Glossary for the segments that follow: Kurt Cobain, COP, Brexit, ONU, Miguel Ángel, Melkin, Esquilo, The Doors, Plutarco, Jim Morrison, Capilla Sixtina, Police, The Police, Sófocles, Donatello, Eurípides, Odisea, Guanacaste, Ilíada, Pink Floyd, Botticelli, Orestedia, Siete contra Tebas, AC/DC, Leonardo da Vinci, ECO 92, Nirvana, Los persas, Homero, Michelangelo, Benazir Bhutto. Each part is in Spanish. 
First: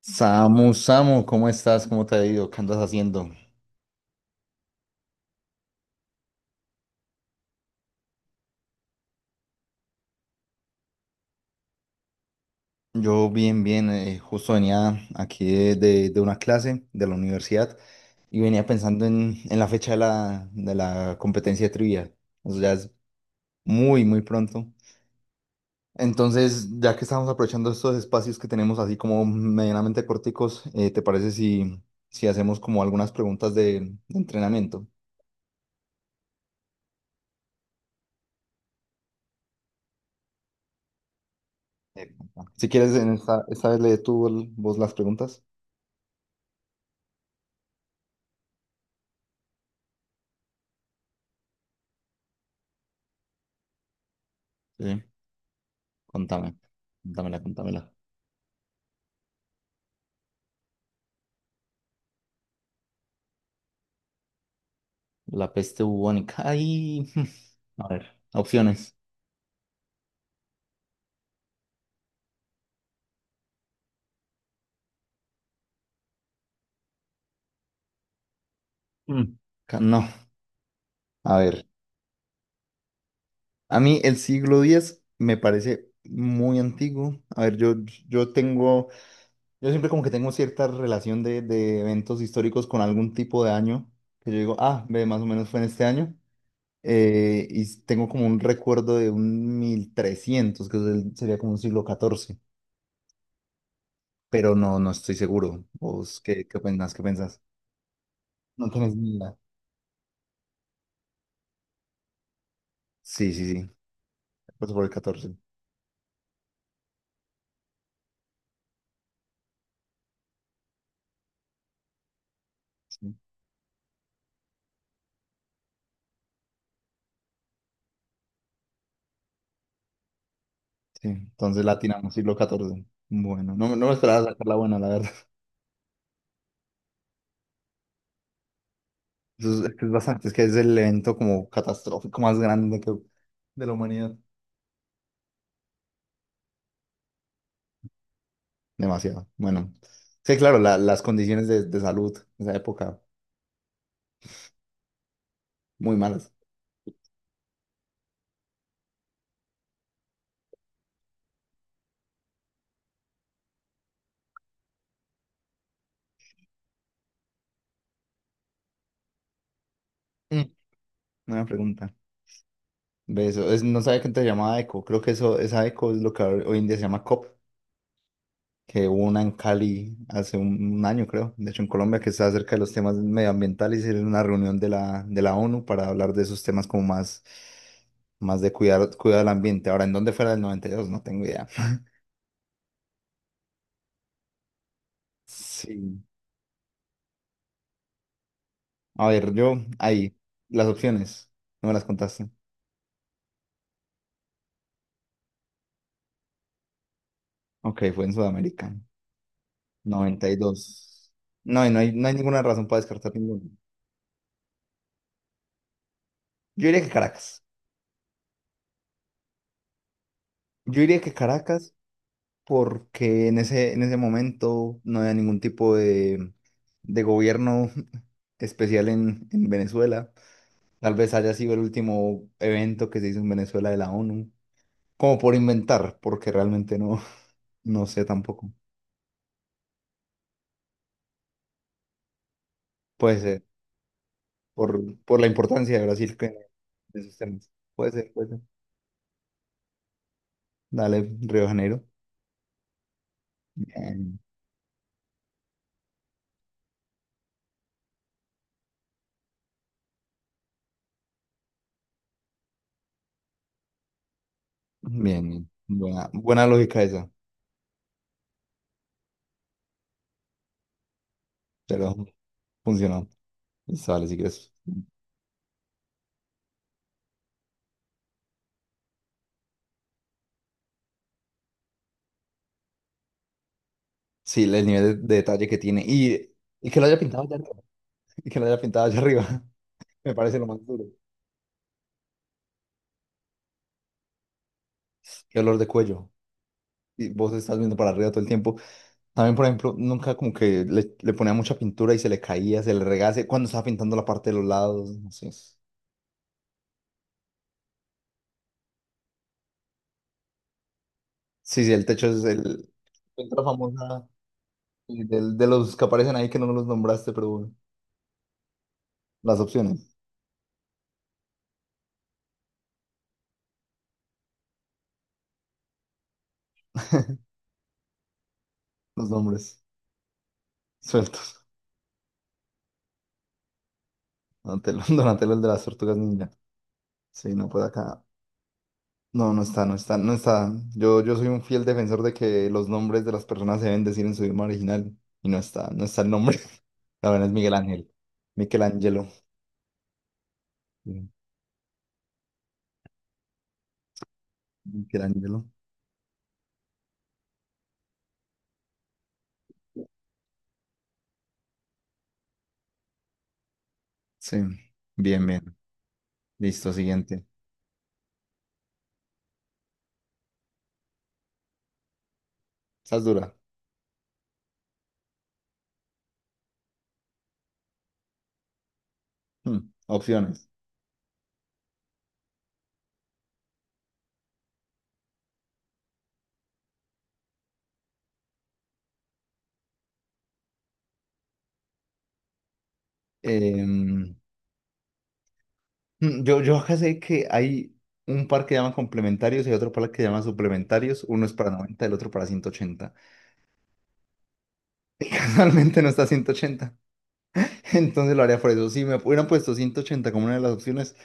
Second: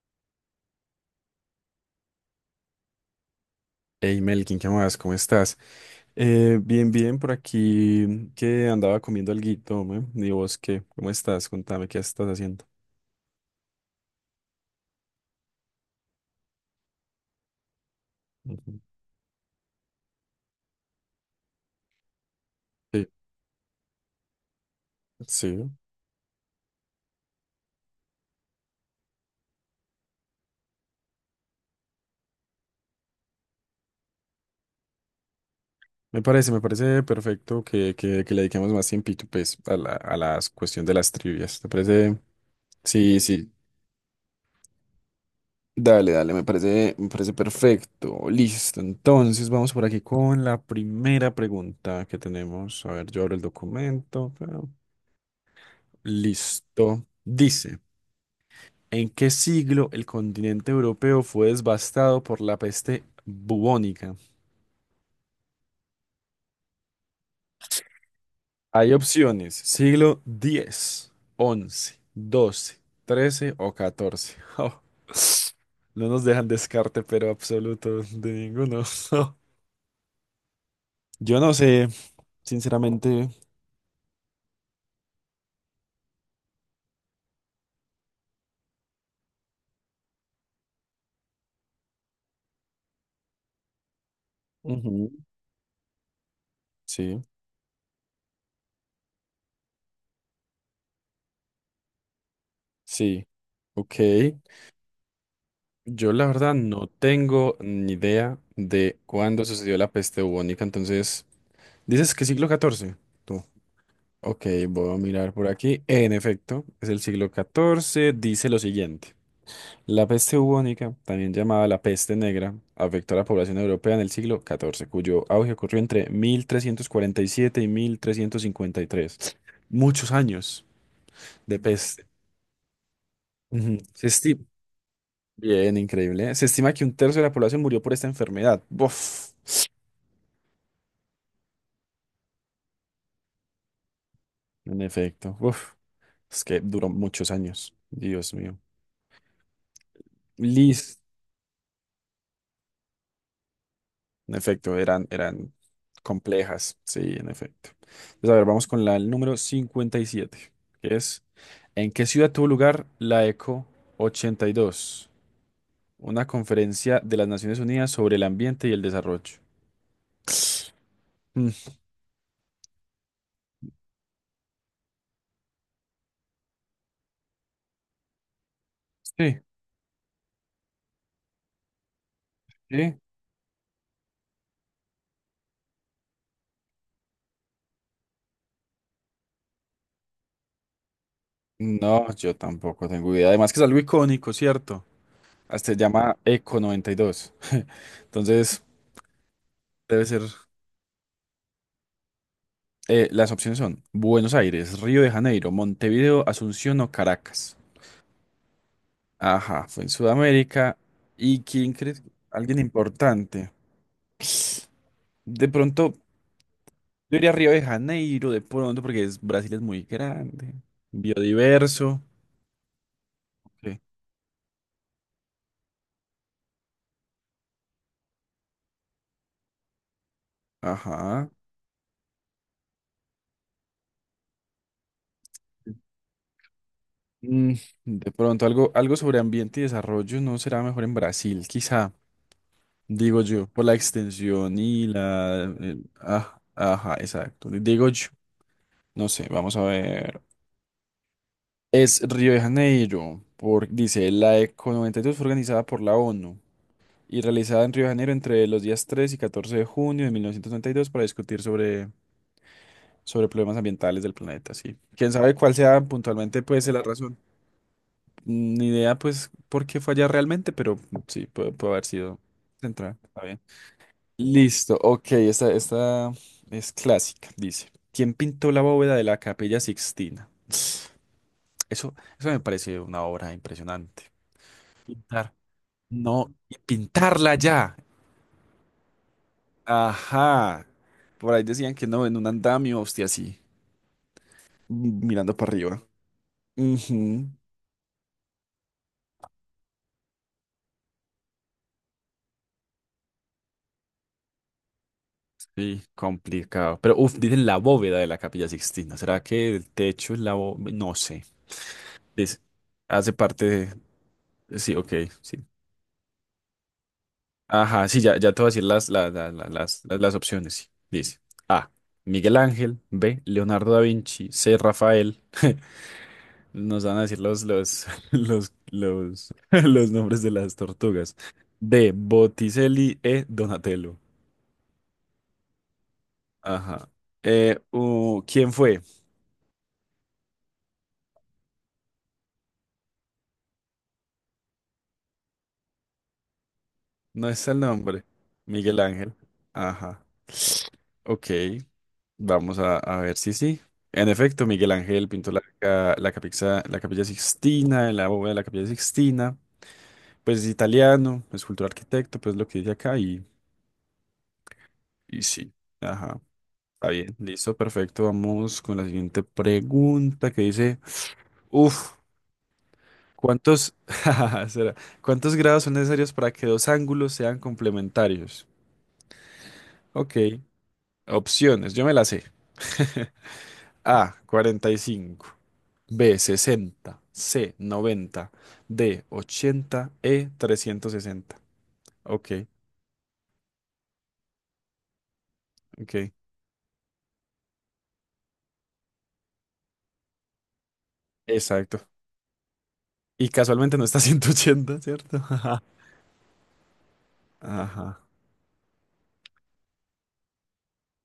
Samu, Samu, ¿cómo estás? ¿Cómo te ha ido? ¿Qué andas haciendo? Hey Melkin, ¿qué más? ¿Cómo estás? Bien, bien, por aquí que andaba comiendo alguito, ¿me? ¿Y vos qué? ¿Cómo estás? Contame, ¿qué estás haciendo? Yo bien, bien, justo venía aquí de una clase de la universidad y venía Ujú. pensando en la fecha de la competencia de trivia. O sea, ya es Sí, muy, muy pronto. sí. Entonces, ya que estamos aprovechando estos espacios que tenemos así como medianamente corticos, ¿te parece si hacemos como algunas preguntas de entrenamiento? Me parece perfecto que le dediquemos más tiempito, pues, a la cuestión de las trivias. ¿Te Eh, parece? Si quieres, en Sí, esta, sí. esta vez lee tú vos las preguntas. Dale, dale, me parece perfecto. Listo. Entonces, vamos por aquí con la primera pregunta que tenemos. A ver, yo abro el documento. Sí. Contame, Listo. contámela, Dice. contámela. ¿En qué siglo el continente europeo fue devastado por la peste bubónica? La peste bubónica. Ay, a ver, Hay opciones. opciones, siglo diez, once, doce, trece o catorce. No nos dejan descarte, pero absoluto de ninguno. Mm. No, a Yo no ver. sé, sinceramente. A mí el siglo diez me parece muy antiguo. A ver, yo tengo, yo siempre como que tengo cierta relación de eventos históricos con algún tipo de año, que yo digo, ah, ve, Ujú. más o menos fue en este año. Sí, Y tengo como un recuerdo de un 1300, que es sería como un siglo catorce, sí. Ok. pero no estoy seguro. Yo ¿Vos la qué, verdad qué no pensás? ¿Qué pensás? tengo ni idea No tenés de ni idea. cuándo sucedió la peste bubónica, entonces, ¿dices que siglo catorce, Sí, tú? sí, sí. Ok, Pues por el voy a mirar catorce. por aquí. En efecto, es el siglo XIV. Dice lo siguiente. La peste bubónica, también llamada la peste negra, afectó Sí, a la población europea en el siglo XIV, cuyo auge ocurrió entre 1347 y 1353. Muchos años sí. de Entonces peste. latinamos, siglo catorce. Bueno, no, me Ujú. no me Se esperaba estima, sacar la buena, la verdad. bien, increíble, ¿eh? Se estima que un tercio de la población murió por esta enfermedad. Buf. Eso es que es bastante, es que es el evento como catastrófico más grande que, de la humanidad. En efecto, uf. Es que duró muchos años. Dios mío. Demasiado. Bueno, sí, claro, Listo. las condiciones de salud en esa época, En efecto, eran muy malas. complejas, sí, en efecto. Entonces, a ver, vamos con la el número 57, que es, ¿en qué ciudad tuvo lugar la ECO 82, una conferencia de las Naciones Unidas sobre el ambiente y el desarrollo? Mm, Una Mm, pregunta. Ve eso, es, no sabía que antes se llamaba eco. Creo que eso, esa eco es lo que hoy en día se llama COP, que hubo una en Sí, Cali hace un año, creo, de hecho en Colombia, que está acerca de los temas sí. medioambientales y era una reunión de la ONU para hablar de esos temas como más, más de cuidar, cuidar el ambiente. Ahora, ¿en dónde fuera el 92? No tengo idea. No, yo tampoco tengo idea. Además que es algo icónico, ¿cierto? Hasta se Sí. llama ECO 92. Entonces, A ver, yo debe ahí, ser. las opciones, no me las contaste. Las opciones son Buenos Aires, Río de Janeiro, Montevideo, Asunción o Caracas. Ok, fue en Sudamérica, Ajá, fue en noventa y Sudamérica. dos ¿Y No, y quién no hay, crees? no hay ninguna Alguien razón para descartar ninguno. importante. De pronto, Yo diría que yo iría a Caracas. Río de Janeiro, de pronto, porque Brasil es muy grande, Yo diría que Caracas biodiverso. porque en ese, Ok. en ese momento no había ningún tipo de gobierno especial en Venezuela. Tal vez Ajá. haya sido el último evento que se hizo en Venezuela de la ONU, como por inventar, porque realmente no, Mm, no sé de pronto, tampoco. algo, algo sobre ambiente y desarrollo no será mejor en Brasil, quizá, Puede digo ser, yo, por la extensión y por la importancia de Brasil que, ah, ajá, en esos temas. exacto. Digo Puede yo, ser, puede ser. no sé, vamos a ver. Dale, Río de Janeiro. Es Río de Janeiro, dice, Bien, la ECO 92 fue organizada por la ONU y realizada en Río de Janeiro entre los días 3 y 14 de junio de 1992 para discutir sobre, problemas ambientales del planeta, sí. Quién bien, sabe bien. cuál sea Buena, puntualmente, buena pues, lógica la esa, razón. Ni idea, pues, por qué fue allá realmente, pero sí, puede haber pero sido central. funcionó. Está bien. Listo, vale, si quieres. Listo, ok, esta es clásica, dice. ¿Quién pintó la bóveda de la Capilla Sixtina? Eso me parece una obra impresionante. Sí, el nivel de Pintar. detalle que tiene. No, Y, y y que lo haya pintado pintarla allá arriba. ya. Y que lo haya pintado allá arriba. Me parece lo más Ajá. duro. Por ahí decían que no, en un andamio, hostia, así, mirando Qué para olor de arriba. cuello. Y Ujú. vos estás viendo para arriba todo el tiempo. También, por ejemplo, nunca como que le ponía mucha pintura y se le caía, se le regase cuando estaba pintando la parte de los lados. No sé. Sí, Sí, complicado. Pero, uff, dicen la bóveda de la Capilla Sixtina. ¿Será que el techo es la bóveda? No sé. sí, el techo es Dice, el. hace Pintura parte famosa de. Sí, ok, y sí. Los que aparecen ahí que no los nombraste, pero bueno, Ajá, sí, ya, ya te voy a decir las, las, las, las las, opciones, las- las opciones. Sí. Dice, A. Miguel Ángel. B. Leonardo da Vinci. C. Rafael. Nos van a decir los nombres los nombres de las tortugas. sueltos. D. Botticelli. E. Donatello. Donatello, Donatello el de las tortugas ninja. Ajá. Sí, no, Eh, pues acá. uh, ¿quién fue? No, no está, no está, no está. Yo soy un fiel defensor de que los nombres de las personas se deben decir en su idioma original y no está, no está el nombre. La verdad No es está Miguel el Ángel. nombre. Miguel Michelangelo. Ángel. Ajá. Sí, Ok. Vamos a ver si sí. En efecto, Miguel Ángel pintó la, Michelangelo. ca- la, capilla, la Capilla Sixtina, la bóveda de la Capilla Sixtina. Pues es italiano, escultor arquitecto, pues lo que dice acá y, Sí. y Bien, sí. bien. Ajá. Listo, Está bien, siguiente. listo, perfecto. Vamos con la siguiente pregunta que dice, uf, Esa es dura. Jajaja, será, ¿cuántos grados son necesarios para que dos ángulos sean complementarios? Hmm, Ok, Opciones. opciones, yo me la sé. A, 45, B, 60, C, 90, D, 80, E, 360. Ok, Em, ok, yo acá sé que hay un par que llaman complementarios y hay otro par que llaman suplementarios. Uno es para 90, exacto. el otro para 180. Y casualmente no está 180, ¿cierto? Casualmente no está 180. Ajá. Entonces lo haría por eso. Si me hubieran puesto 180 como una de las opciones,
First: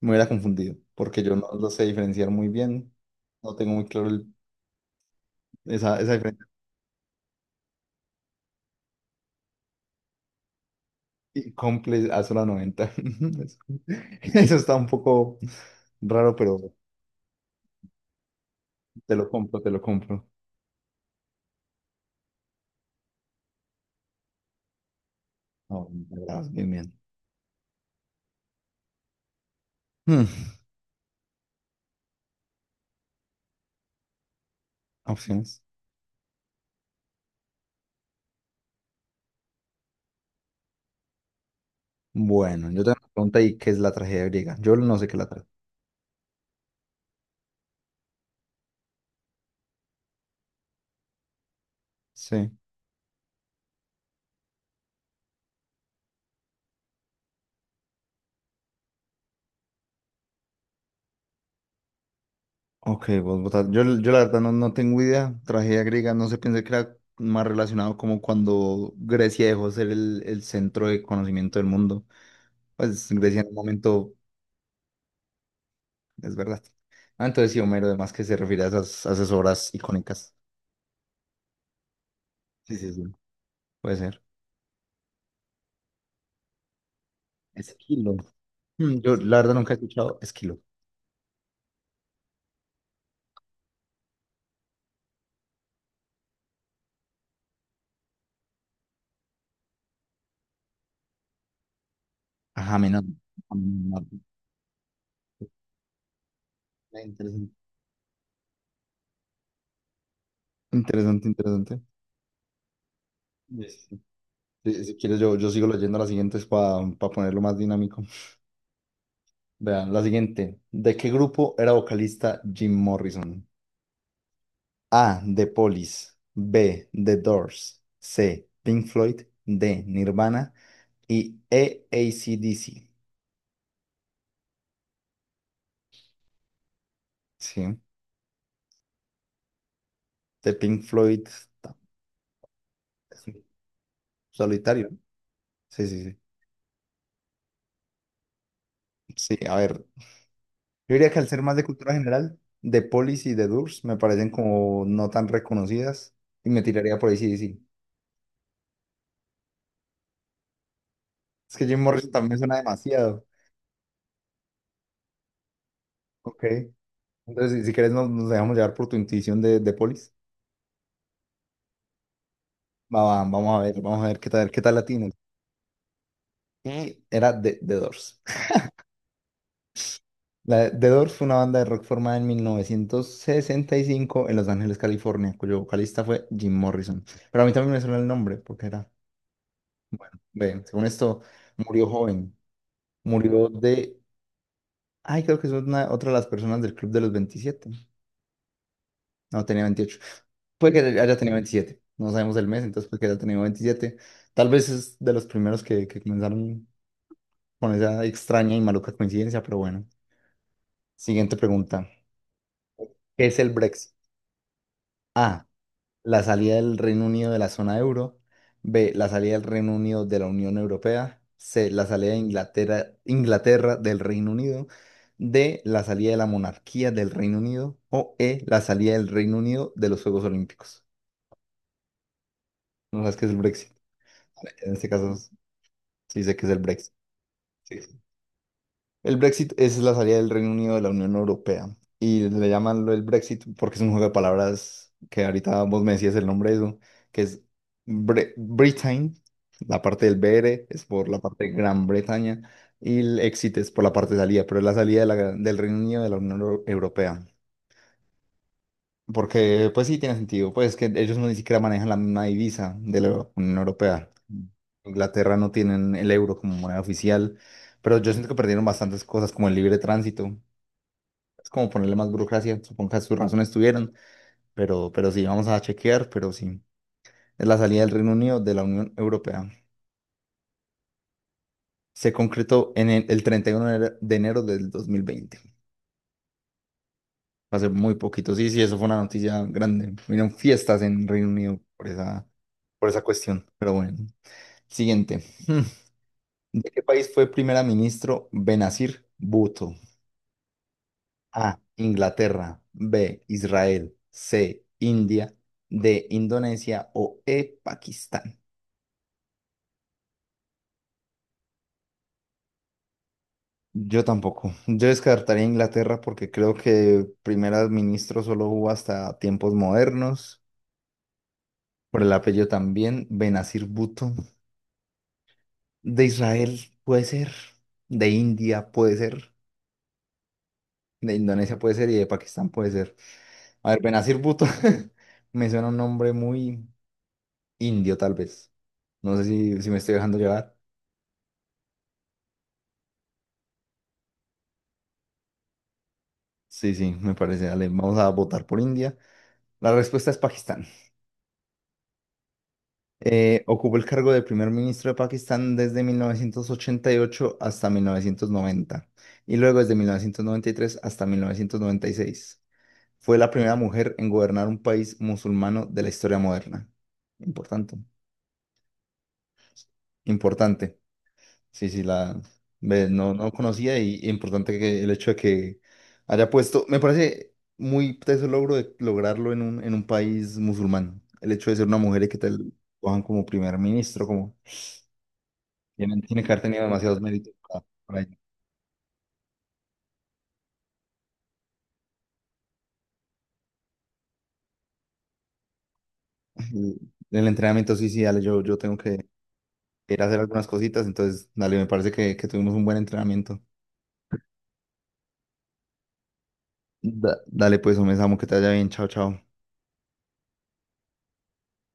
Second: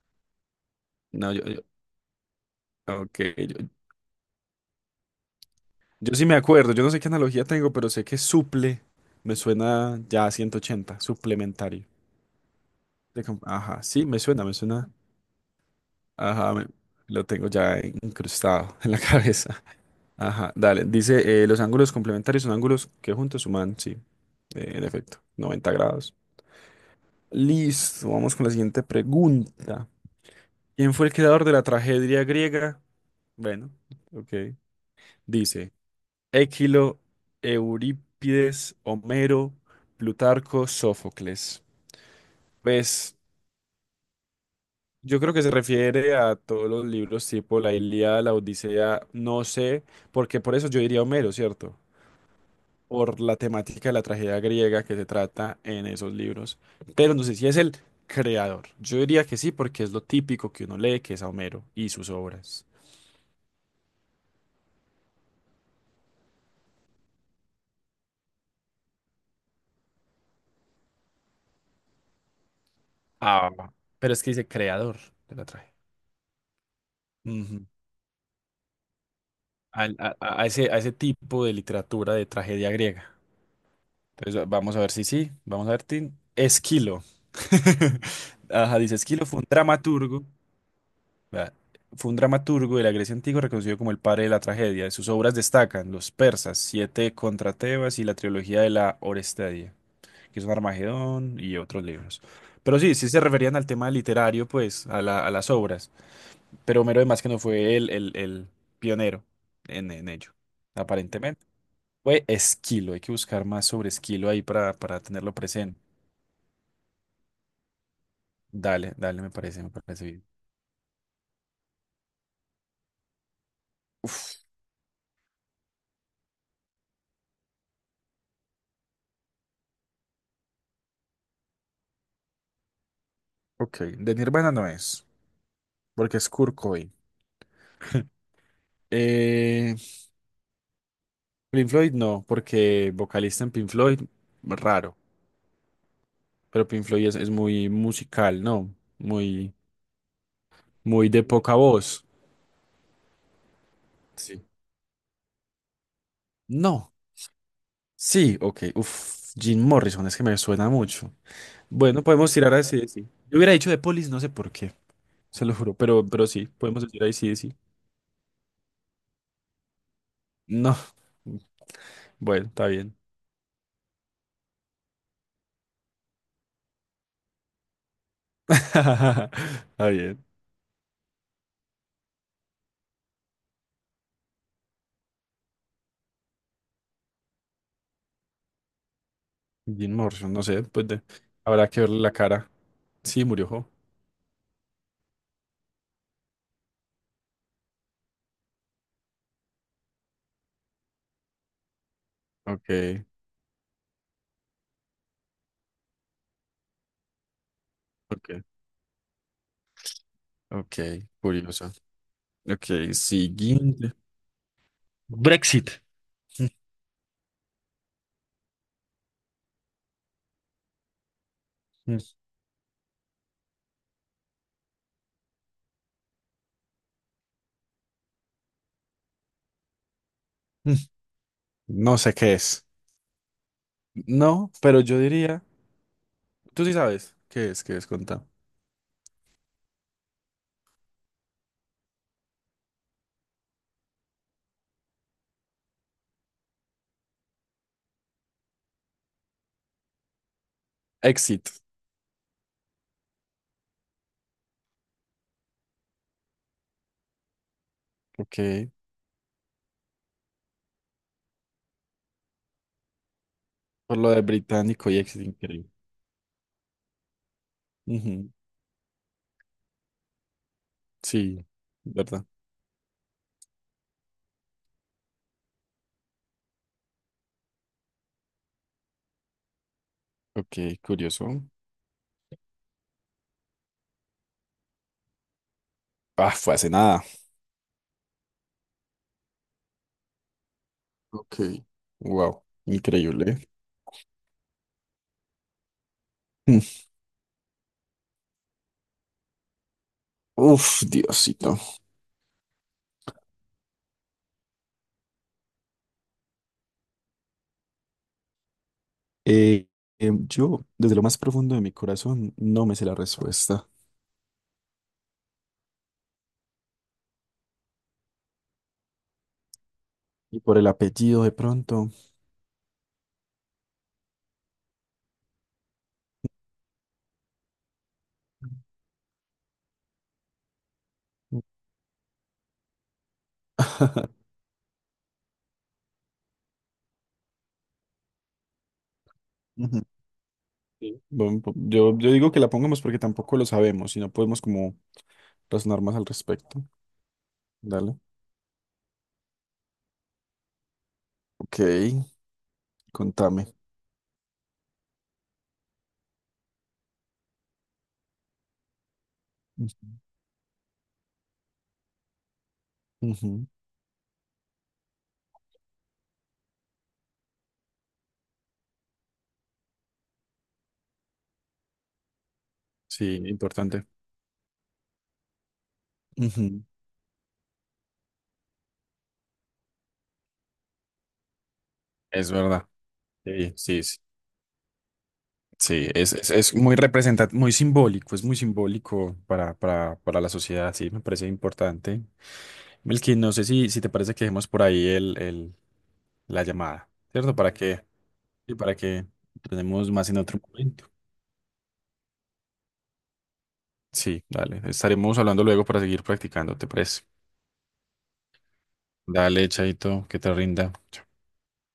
me hubiera confundido, porque No, yo no lo sé diferenciar muy bien. ok, No yo, tengo muy claro esa, esa Yo sí me diferencia. acuerdo, yo no sé qué analogía tengo, pero sé que suple me suena ya a 180, Y suplementario. comple a solo 90. De com- Eso, Ajá, sí, me suena, me eso está un suena. poco raro, Ajá, pero lo tengo ya incrustado en la te lo compro, cabeza. te lo compro. Ajá, dale. Dice, los ángulos complementarios son ángulos que juntos suman, sí, en efecto, 90 No, grados. bravo, bien, bien. Listo, vamos con la siguiente pregunta. Hmm, ¿Quién fue el creador de la tragedia griega? Bueno, ok. Opciones. Dice, Équilo, Eurípides, Homero, Plutarco, Sófocles. Bueno, yo tengo una Pues pregunta y ¿qué es la tragedia griega? Yo no sé qué es yo la creo que tragedia. se refiere a todos los libros tipo la Ilíada, la Odisea, no sé, porque por eso yo diría Homero, ¿cierto? Sí. Por la temática de la tragedia griega que se trata en esos libros. Pero no sé si es el creador. Yo diría que sí, porque es lo típico que uno lee, que es a Homero y sus obras. Ok, vos votas. Yo la verdad no tengo idea. Tragedia griega, no sé, pensé que era más relacionado como cuando Grecia dejó de ser el centro de conocimiento del mundo. Pues Grecia en Ah, un momento, pero es que dice creador de la tragedia. es verdad. Ah, entonces sí, Ujú. Homero, además que se refiere a esas, obras al- a, icónicas. a ese, a ese tipo de literatura de tragedia Sí, sí, sí. griega. Puede ser. Entonces, vamos a ver si sí, vamos a ver, Tin. Esquilo. Esquilo. Ajá, dice Yo Esquilo la fue un verdad nunca he escuchado dramaturgo, Esquilo. vea, fue un dramaturgo de la Grecia antigua reconocido como el padre de la tragedia. De sus obras destacan Los persas, Siete contra Tebas y la trilogía de la Orestedia, que son Armagedón y otros libros. Ajá, Pero sí, menos. sí se referían al tema literario, pues, a las obras. Pero Homero, además, que no Interesante, fue el pionero en ello, interesante. aparentemente. Interesante. Fue Esquilo, hay que buscar más Sí, sí, sobre sí. Esquilo ahí para, Si para quieres, tenerlo yo sigo presente. leyendo las siguientes para ponerlo más dinámico. Dale, dale, me parece, me Vean, la parece bien. siguiente. ¿De qué grupo era vocalista Jim Morrison? A. The Police. B. The Doors. C. Pink Floyd. D. Nirvana. Y E. AC/DC. Ok, de Nirvana no es, porque es Kurt Cobain. Sí. Eh, De Pink Floyd. Pink ta- Floyd no, porque es un vocalista en Pink Floyd, solitario, raro, ¿no? Sí, sí, sí. pero Pink Floyd es muy musical, ¿no? Sí, Muy, a ver. Yo diría muy que de al ser poca más de cultura voz. general, The Police y The Doors me parecen Sí. como no tan reconocidas y me No, tiraría por AC/DC. sí, ok, uf, Jim Morrison, es que me suena mucho. Es que Jim Bueno, Morrison podemos también tirar suena así, sí. demasiado. Yo hubiera dicho de Police, no sé por qué, se lo juro, pero Ok. sí, podemos decir ahí sí, sí. Entonces, si quieres, nos dejamos llevar por tu intuición de Polis. No. Bueno, está bien. Vamos a ver, vamos a ver qué tal latinos. Y era de The Doors. Está bien. The Doors fue una banda de rock formada en 1965 en Los Ángeles, California, cuyo vocalista fue Jim Morrison. Pero a mí también me suena el nombre, porque era, Jim Morrison, no ve, sé, según pues esto, habrá que murió verle la joven. cara. Sí, murió Murió jo. de, ay, creo que es una, otra de las personas del Club de los 27. No, tenía 28. Puede que haya tenido 27. No sabemos el mes, Ok, entonces puede que haya tenido veintisiete. Tal vez es de los primeros que comenzaron con esa ok, extraña y maluca coincidencia, pero bueno. ok, Siguiente curioso. pregunta. Ok, ¿Qué es el Brexit? siguiente. A. Brexit. La salida del Reino Unido de la zona euro. B. La salida del Reino Unido de la Unión Europea. C. La Mm, mm. salida de Inglaterra del Reino Unido. D. La salida de la monarquía del Reino Unido. O E. La salida del Reino Unido de los Juegos Mm. Olímpicos. No sé qué es. No sabes qué es el Brexit. No, En pero este yo caso. diría, Sí, sé que es el tú sí Brexit. sabes qué Sí, es, sí. contá. El Brexit es la salida del Reino Unido de la Unión Europea. Y le llaman lo el Brexit porque es un juego de palabras que ahorita vos me decías el nombre de eso, que es Britain, la parte del BR es por la parte de Exit. Gran Bretaña y el exit es por la parte de salida, pero es la salida de del Reino Unido de la Unión Europea. Ok, Porque, pues sí, tiene sentido. Pues es que ellos no ni siquiera manejan la misma divisa de la Unión por Europea. lo de británico y exit, Inglaterra no increíble. tienen el euro como moneda oficial, pero yo siento Ujú. que perdieron bastantes cosas como el libre tránsito. Sí, Es como ponerle más ¿verdad? burocracia, supongo que sus razones tuvieron, pero sí, vamos a chequear, pero sí. Es la salida del Reino Unido de la Unión Europea. Ok, curioso. Se concretó en el 31 de enero del 2020. Ah, fue hace nada. Va a ser muy poquito. Sí, sí, eso fue una noticia grande. Hubieron fiestas en Reino Unido Ok, por esa, wow, por esa cuestión, increíble. pero bueno. Siguiente. Hmm. ¿De qué país fue primer ministro Benazir Bhutto? Uf, Diosito. A. Inglaterra. B. Israel. C. India. D. Indonesia. O E. Pakistán. Eh, yo, desde lo más profundo de mi corazón, no me sé la respuesta. Yo tampoco. Yo descartaría Inglaterra porque creo que primer ministro solo hubo hasta tiempos modernos. Y por el apellido, de pronto. Por el apellido también. Benazir Bhutto. De Israel puede ser. De India puede ser. De Indonesia puede ser y de Pakistán puede ser. A ver, Benazir Bhutto, me suena un nombre muy indio, tal vez. No sé si me Ujú. estoy dejando llevar. Sí. Bueno, yo digo que la pongamos porque tampoco lo sabemos y no podemos como razonar más al respecto. Sí, sí, me parece. Dale, Dale. vamos a votar por India. La respuesta es Pakistán. Ok, contame. Ocupó el cargo de primer ministro de Pakistán desde 1988 hasta 1990 y luego desde mil Ujú. novecientos noventa y tres hasta 1996. Fue la Ujú. primera mujer en gobernar un país musulmano de la historia moderna. Importante. Importante. Sí, sí, la ve, no, Sí, no conocía importante. y importante que el hecho de que haya Ujú. puesto, me parece muy teso el logro de lograrlo en un país musulmán. El hecho de ser una mujer y que te Es verdad. cojan como Sí, primer sí, sí. ministro, como Sí, tiene, es, tiene que es, haber es tenido muy demasiados méritos representativo, muy para simbólico, ello. es muy simbólico para la sociedad, sí, me parece importante. Melqui, no sé si te parece que dejemos por ahí la Y llamada, el ¿cierto? Para entrenamiento, que, sí, sí, dale, yo, y yo para tengo que que tenemos ir a más en hacer otro algunas cositas, momento. entonces, dale, me parece que tuvimos un buen entrenamiento. Sí, dale. Estaremos hablando luego para seguir practicando, ¿te parece? Dale, pues, un amo, que te vaya bien, chao, chao. Dale, Chaito, que te rinda.